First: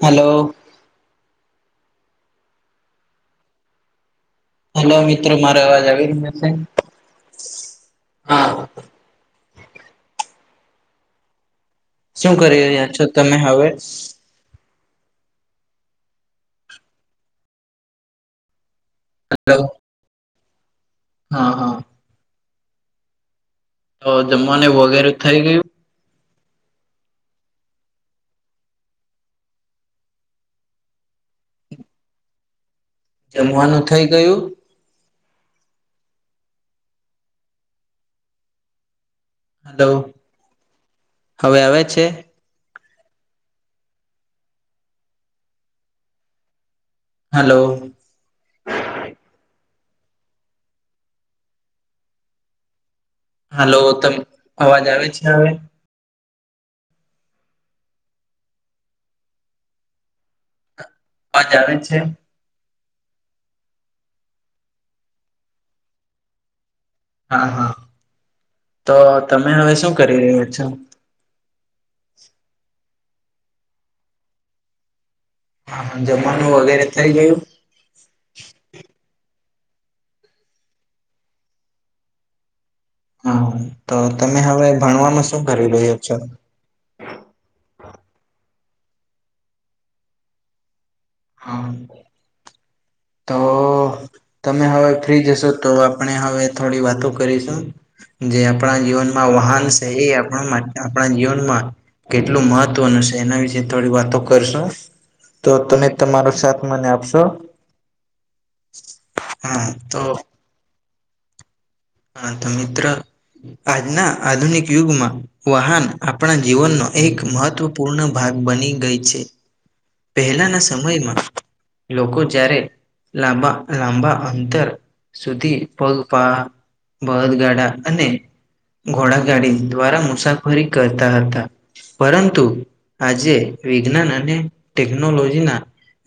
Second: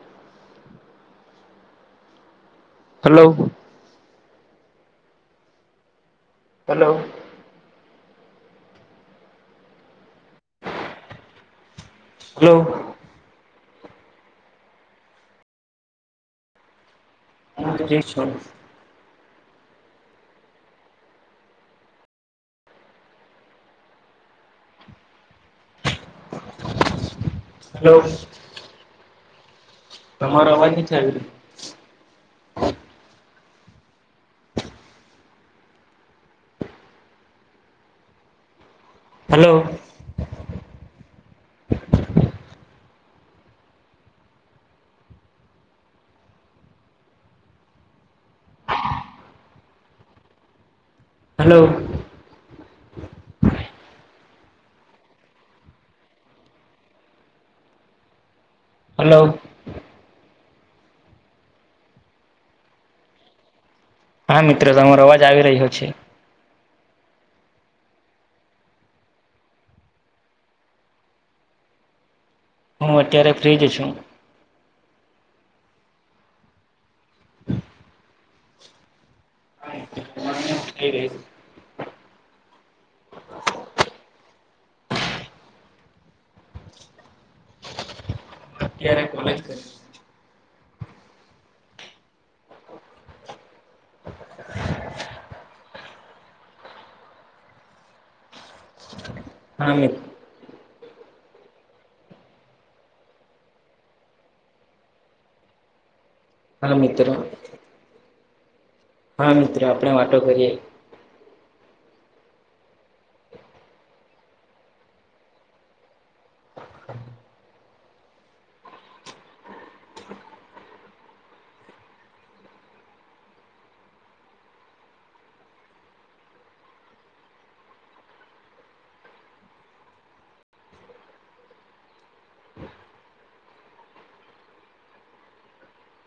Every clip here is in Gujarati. હલો. હલો. હલો મિત્રો મારો અવાજ આવી રહ્યો સે હલો હા. શું હલો કરી રહ્યા છો તમે હવે? હા ફ્રી છું. હલો. હા હા. તો જમવાનું વગેરે થઈ ગયું? હલો. તમારો અવાજ ની ચાલ જમવાનું થઇ ગયું? હલો હવે આવે છે. હલો. હલો. હલો તમ અવાજ આવે છે હવે? હલો. આવાજ આવે છે? હા મિત્રો તમારો અવાજ આવી રહ્યો છે. હા હા તો તમે હવે શું કરી રહ્યા છો? હું અત્યારે ફ્રી જ છું. હા જમવાનું વગેરે થઈ ગયું? [unintelligible] હા તો તમે હવે ભણવામાં શું કરી રહ્યા છો. અત્યારે તો અમે હા તો તમે હવે ફ્રી જશો તો આપણે હવે થોડી વાતો કરીશું જે આપણા જીવનમાં વાહન હા છે મિત્ર એ આપના માટે આપણા જીવનમાં કેટલું મહત્વનું છે એના વિશે થોડી વાતો કરશું. તો તમે તમારો સાથ હા મને મિત્ર આપશો. મિત્ર હા આપણે તો વાતો કરીએ હા તો મિત્ર આજના આધુનિક યુગમાં વાહન આપણા જીવનનો એક મહત્વપૂર્ણ ભાગ બની ગઈ છે. પહેલાના સમયમાં લોકો જ્યારે લાંબા લાંબા અંતર સુધી પગપાળા બદગાડા અને ઘોડાગાડી દ્વારા મુસાફરી કરતા હતા. પરંતુ આજે વિજ્ઞાન અને ટેકનોલોજીના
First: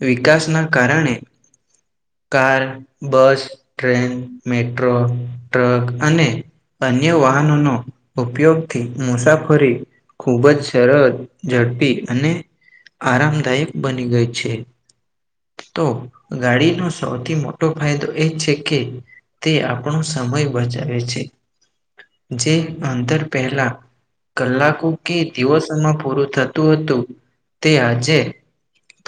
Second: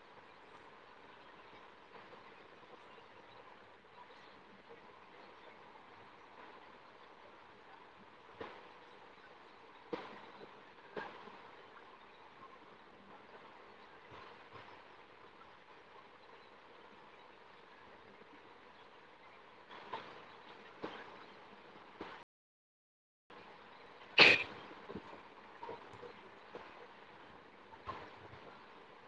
વિકાસના કારણે car bus train metro truck અને અન્ય વાહનોનો ઉપયોગથી મુસાફરી ખુબ જ સરળ ઝડપી અને આરામદાયક બની ગઈ છે તો ગાડીનો સૌથી મોટો ફાયદો એ છે કે તે આપણો સમય બચાવે છે. જે અંતર પહેલા કલાકો કે દિવસમાં પૂરું થતું હતું તે આજે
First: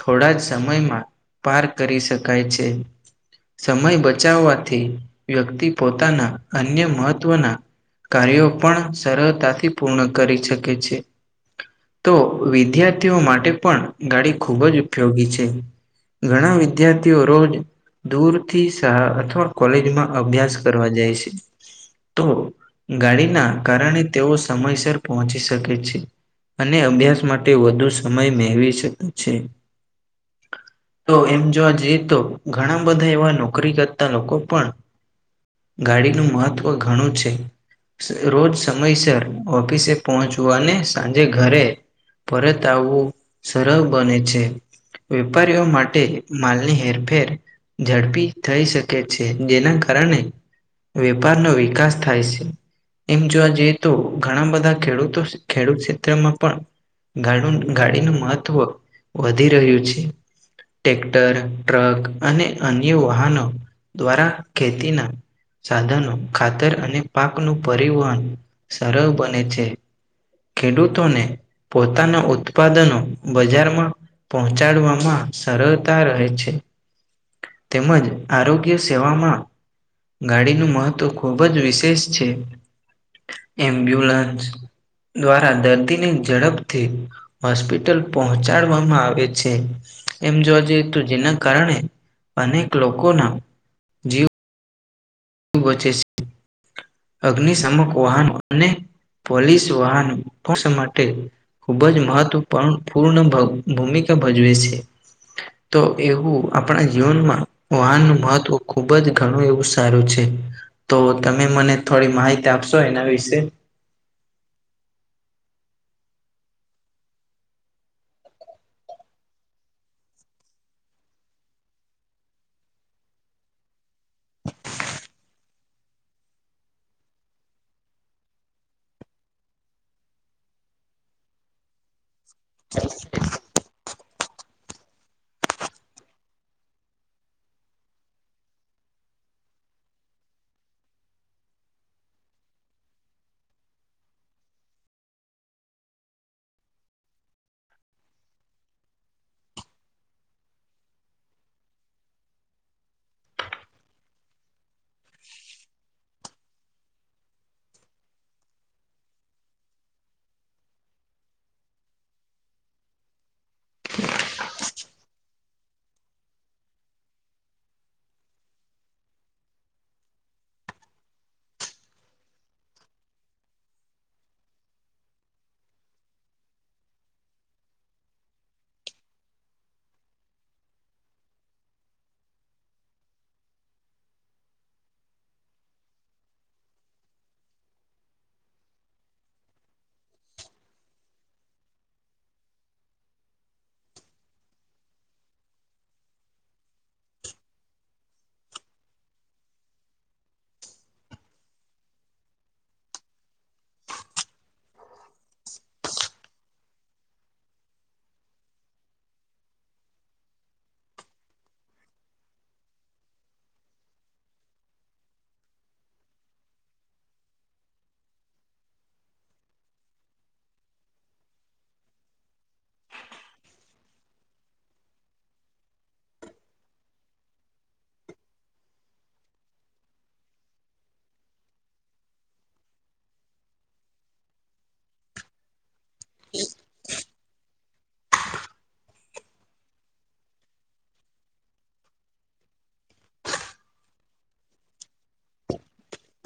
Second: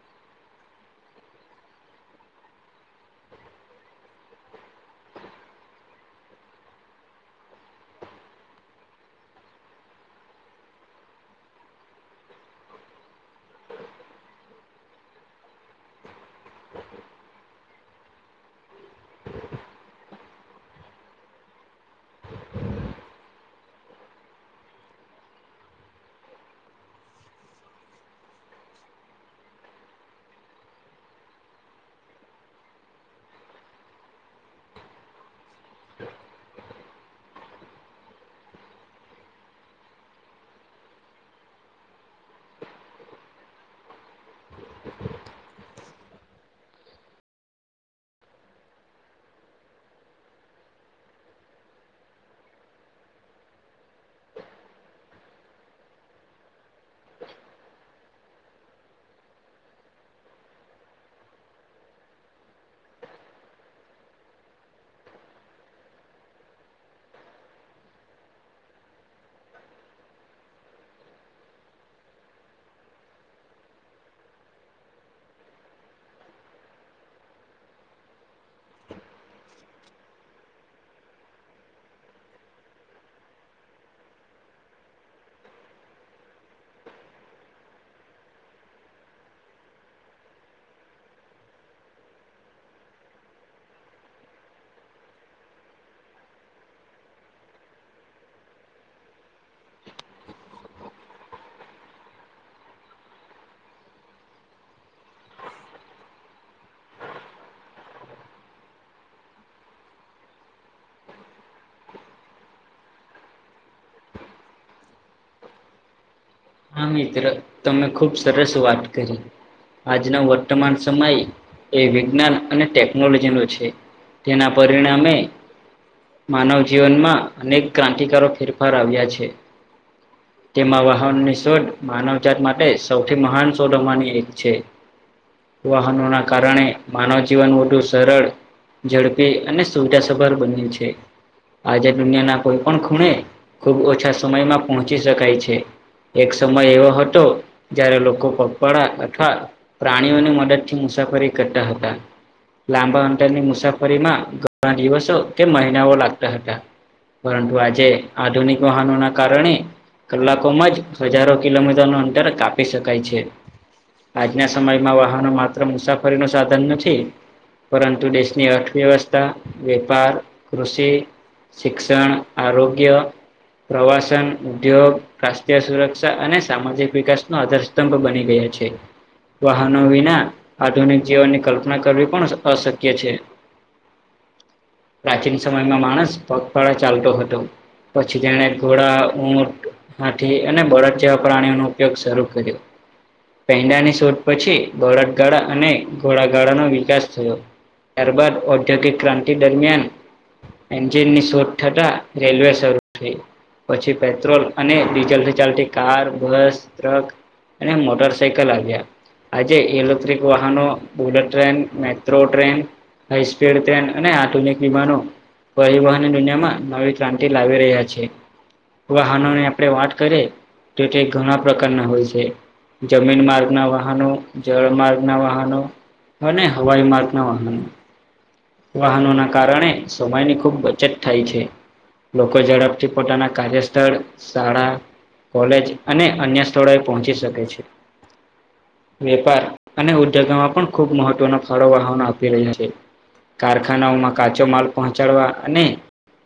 થોડા કા સમયમાં પાર કરી શકાય છે. સમય બચાવવાથી વ્યક્તિ પોતાના અન્ય મહત્વના કાર્યો પણ સરળતાથી પૂર્ણ કરી શકે છે. તો વિદ્યાર્થીઓ માટે પણ ગાડી ખૂબ જ ઉપયોગી છે. ઘણા વિદ્યાર્થીઓ રોજ દૂર થી સા અથવા કોલેજમાં અભ્યાસ કરવા જાય છે. તો ગાડીના કારણે તેઓ સમયસર પહોંચી શકે છે. અને અભ્યાસ માટે વધુ સમય મેળવી શકે છે. તો એમ જો આ જઈએ તો ઘણા બધા એવા નોકરી કરતા લોકો પણ ગાડીનું મહત્વ ઘણું છે. રોજ સમયસર ઓફિસે પહોંચવું અને સાંજે ઘરે પરત આવવું સરળ બને છે. વેપારીઓ માટે માલની હેરફેર ઝડપી થઈ શકે છે જેના કારણે વેપારનો વિકાસ થાય છે. એમ જોવા જઈએ તો ઘણા બધા ખેડૂતો ખેડૂત ક્ષેત્રમાં પણ ગાડું ગાડીનું મહત્વ વધી રહ્યું છે. ટેક્ટર ટ્રક અને અન્ય વાહનો દ્વારા ખેતીના સાધનો ખાતર અને પાક નું પરિવહન સરળ બને છે. ખેડૂતોને પોતાના ઉત્પાદનો બજારમાં પહોંચાડવામાં સરળતા રહે છે. તેમજ આરોગ્ય સેવામાં ગાડીનું મહત્વ ખૂબ જ વિશેષ છે, એમ્બ્યુલન્સ. દ્વારા દર્દીની ઝડપથી હોસ્પિટલ પહોંચાડવામાં આવે છે એમ જોવા જઈ તો જેના કારણે અનેક લોકોના વચે છે. અગ્નિશમક વાહન અને પોલીસ વાહન માટે. ખૂબ જ મહત્વ પૂર્ણ ભૂમિકા ભજવે છે. તો એવું આપણા જીવનમાં વાહનનું મહત્વ ખૂબ જ ઘણું એવું સારું છે, તો તમે મને થોડી માહિતી આપશો એના વિશે? હા મિત્ર તમે ખુબ સરસ વાત કરી. આજનો વર્તમાન સમય એ વિજ્ઞાન અને ટેકનોલોજીનો છે. તેના પરિણામે. માનવ જીવનમાં અનેક ક્રાંતિકારો ફેરફાર આવ્યા છે. તેમાં વાહનની શોધ માનવજાત માટે સૌથી મહાન શોધમાંની એક. વાહનોના કારણે માનવ જીવન વધુ સરળ ઝડપી અને સુવિધા સભર બન્યું છે. આજે દુનિયાના કોઈ પણ ખૂણે ખૂબ ઓછા સમયમાં પહોંચી શકાય છે. એક સમય એવો હતો જયારે લોકો પગપાળા અથવા. પ્રાણીઓની મદદથી મુસાફરી કરતા હતા. લાંબા અંતરની મુસાફરીમાં ઘણા દિવસો કે મહિનાઓ લાગતા હતા. પરંતુ આજે આધુનિક વાહનોના કારણે, કલાકોમાં જ. હજારો કિલોમીટરનુ અંતર કાપી શકાય છે. આજના સમયમાં વાહનો માત્ર મુસાફરીનુ સાધન નથી. પરંતુ દેશની અર્થવ્યવસ્થા, વેપાર, કૃષિ. શિક્ષણ, આરોગ્ય, પ્રવાસન, ઉદ્યોગ, રાષ્ટ્રીય સુર અને સામાજિક વિકાસનુ આધારસ્તંભ બની ગયા છે. વાહનો વિના આધુનિક જીવનની કલ્પના કરવી પણ અશક્ય છે. [inaudible] પ્રાચીન સમયમાં માણસ પગપાળા ચાલતો હતો. પછી તેને ઘોડા, ઊંટ, હાથી અને બળદ વચ્ચે પ્રાણીઓનો ઉપયોગ શરૂ કર્યો. પેંડાની શોધ પછી બળતગાળા અને ધોળા ગાળાનો વિકાસ થયો. ત્યારબાદ ઔદ્યોગિક ક્રાંતિ દરમિયાન એન્જિનની શોધ થતા રેલવે શરૂ થઈ, પછી પેટ્રોલ અને ડીજલથી ચાલતી કાર, બસ, ટ્રક અને મોટર સાઇકલ આવ્યા. આજે ઇલેક્ટ્રિક વાહનો, bullet train, metro train. High speed train અને આધુનિક વિમાનો. પરિવહન દુનિયામાં નવી ક્રાંતિ લાવી રહ્યા છે. વાહનોની આપણે વાત કરીએ. તે તે ઘણા પ્રકારના હોય છે. જમીન માર્ગના વાહનો, જળ માર્ગના વાહનો. અને હવાઈ માર્ગ ના વાહન વાહનોના કારણે સમયની ખૂબ બચત થાય છે. લોકો ઝડપથી પોતાના કાર્યસ્થળ, શાળા, કોલેજ અને અન્ય સ્થળોએ પહોંચી શકે છે. વેપાર અને ઉદ્યોગોમાં પણ ખુબ મહત્વના ફાળો વાહનો આપી રહ્યા છે. કારખાનાઓમાં કાચો માલ પહોંચાડવા અને.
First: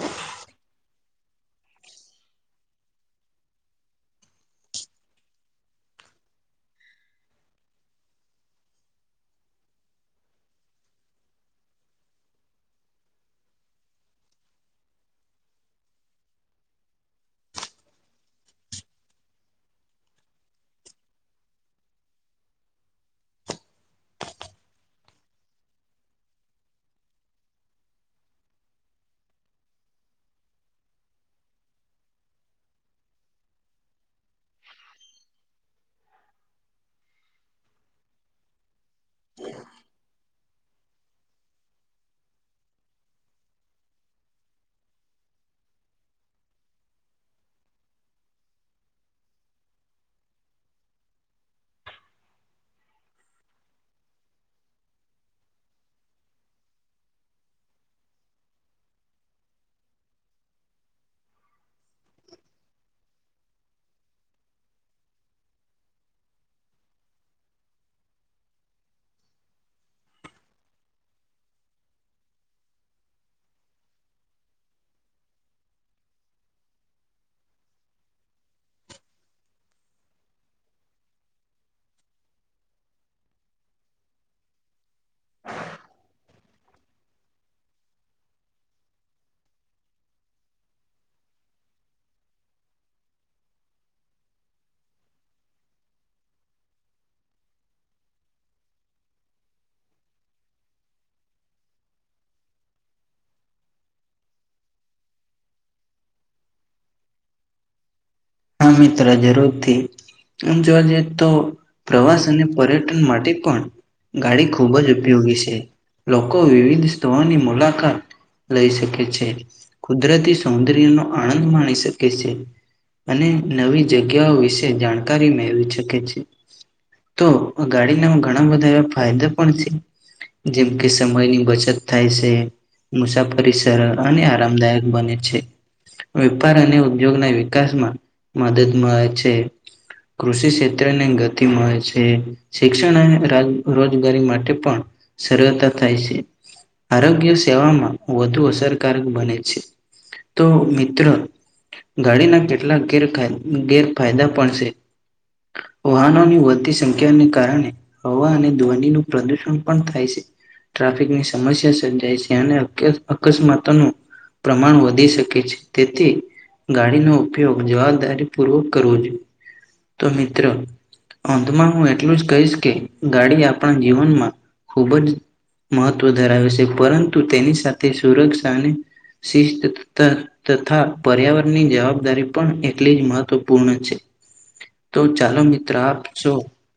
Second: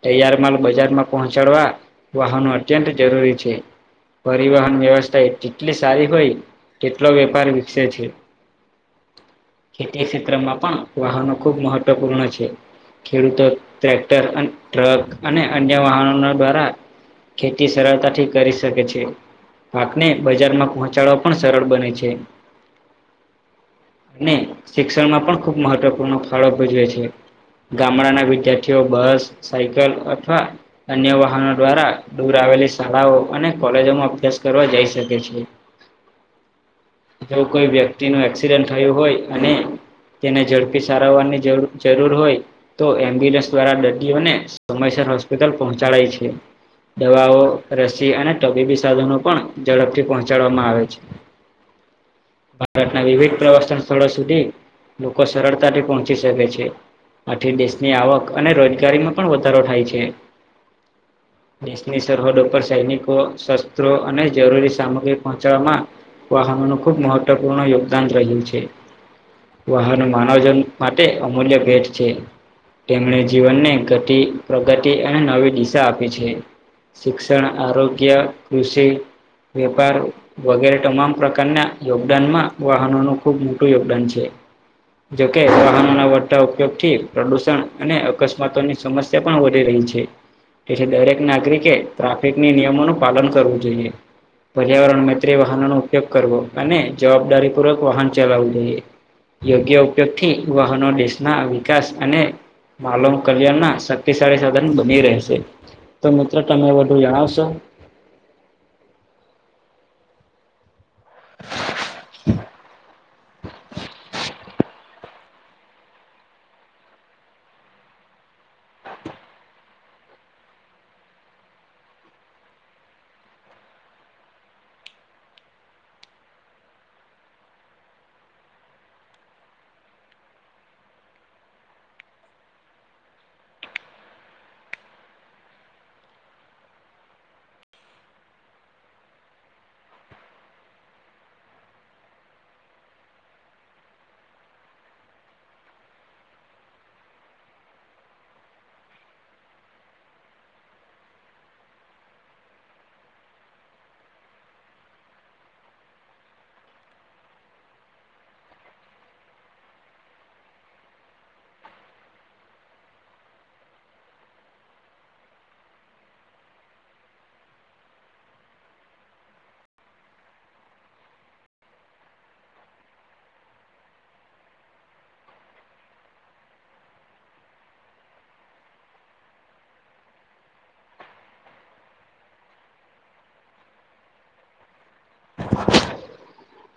તૈયાર માલ બજારમાં પહોંચાડવા વાહનો અત્યંત જરૂરી છે. પરિવહન વ્યવસ્થા એ એટલી સારી હોય. કેટલો વેપાર વિકસે છે. ખેતી ક્ષેત્રમાં પણ વાહનો ખૂબ મહત્વપૂર્ણ છે. ખેડૂતો ટ્રેક્ટર અન ટ્રક અને અન્ય વાહનોના દ્વારા ખેતી સરળતાથી કરી શકે છે. પાકને બજારમાં પહોંચાડવા પણ સરળ બને છે. અને શિક્ષણમાં પણ ખુબ મહત્વપૂર્ણ ફાળો ભજવે છે. ગામડાના વિદ્યાર્થીઓ બસ સાયકલ અથવા અન્ય વાહનો દ્વારા દૂર આવેલી શાળાઓ અને કોલેજોમાં અભ્યાસ કરવા જઈ શકે છે. [inaudible] [unintelligible] જો કોઈ વ્યક્તિ. વ્યક્તિનો એક્સિડન્ટ થયું હોય અને તેને ઝડપી સારવારની જરૂ જરૂર હોય. તો એમ્બ્યુલન્સ દ્વારા દર્દીઓને સમયસર હોસ્પિટલ પહોંચાડાય છે. દવાઓ રસી અને તબીબી સાધનો પણ ઝડપથી પહોંચાડવામાં આવે છે. [inaudible] [unintelligible] ભારતના વિવિધ પ્રવાસન સ્થળો સુધી લોકો સરળતાથી પહોંચ. પહોંચી સકે છે આથી દેશની આવક અને રોજગારીમાં પણ વધારો થાય છે. [inaudible] દેશની સરહદો પર સૈનિકો શસ્ત્રો અને જરૂરી સામગ્રી પહોંચાડવામાં વાહનો નુ ખુબ મહત્વપૂર્ણ યોગદાન રહ્યું છે વાહન માનવજન. માટે અમૂલ્ય ભેટ છે. તેમણે જીવનને ગતિ પ્રગતિ અને નવી દિશા આપી છે. શિક્ષણ આરોગ્ય કૃષિ વેપાર. વગેરે તમામ પ્રકારના યોગદાન માં વાહનો નુ ખુબ મોટું યોગદાન છે. કે વાહનોના વધતા ઉપયોગ થી પ્રદુષણ અને અકસ્માતોની સમસ્યા પણ વધી રહી છે. જેથી દરેક નાગરિકે ટ્રાફિકની નિયમોનું પાલન કરવું જોઈએ. પર્યાવરણ મત્રે વાહનોનો ઉપયોગ કરવો અને જવાબદારી પૂર્વક વાહન ચલાવવું જોઈએ. યોગ્ય ઉપયોગ થી વાહનો દેશના વિકાસ અને માલવ કલ્યાણ ના શક્તિશાળી સાધન બની રહેશે. તો મિત્રો તમે વધુ જણાવશો? હા મિત્ર જરૂરથી આમ જોવા જઈ તો પ્રવાસ અને પર્યટન માટે પણ ગાડી ખૂબ જ ઉપયોગી છે લોકો વિવિધ સ્થળની મુલાકાત લઈ શકે છે કુદરતી સૌંદર્ય નો આનંદ માણી શકે છે. અને નવી જગ્યાઓ વિશે જાણકારી મેળવી શકે છે. તો ગાડીના ઘણા બધા એવા ફાયદા પણ છે. જેમ કે સમયની બચત થાય છે. મુસાફરી સરળ અને આરામદાયક બને છે વેપાર અને ઉદ્યોગના વિકાસમાં મદદ મળે છે કૃષિ ક્ષેત્ર ને ગતિ મળે છે. શિક્ષણ અને રોજ રોજગારી માટે પણ સરળતા થાય છે. આરોગ્ય સેવામાં વધુ અસરકારક બને છે. તો મિત્રો ગાડી નાખ. એટલા ગેરાય ગેરફાયદા પણ છે. વાહનોની વધતી સંખ્યાને કારણે હવા અને ધ્વનિ નું પ્રદુષણ પણ થાય છે. ટ્રાફિકની સમસ્યા સર્જાય છે અને અક અકસ્માતો નો. પ્રમાણ વધી શકે છે તેથી ગાડીનો ઉપયોગ જવાબદારી પૂર્વક કરવો જોઈએ તો મિત્ર. અંધમાં હું એટલું જ કહીશ કે ગાડી આપણા જીવનમાં ખૂબ જ. મહત્ત્વ ધરાવે છે પરંતુ તેની સાથે સુરક્ષા અને શિસ્ત તા તથા પર્યાવરણની જવાબદારી. પણ એટલી જ મહત્વપૂર્ણ છે તો ચાલો મિત્રો આપજો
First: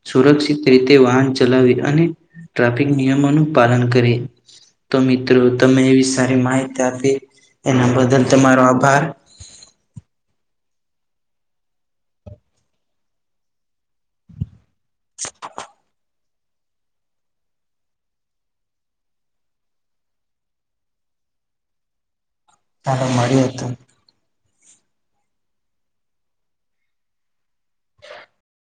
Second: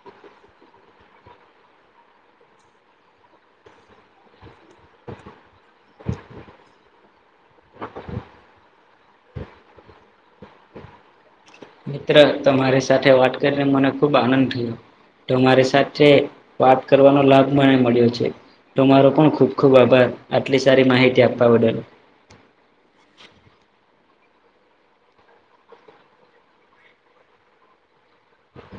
સુરક્ષિત રીતે વાહન ચલાવી અને ટ્રાફિક નિયમોનું પાલન કરી. તો મિત્રો તમે એવી સારી માહિતી આપી એના બદલ તમારો આભાર. મિત્ર તમારી સાથે વાત કરીને મને ખૂબ આનંદ થયો, તમારી સાથે વાત કરવાનો લાભ મને મળ્યો છે. તો મારો પણ ખૂબ ખૂબ આભાર આટલી સારી માહિતી આપવા બદલ. ચાલ મળીયોતું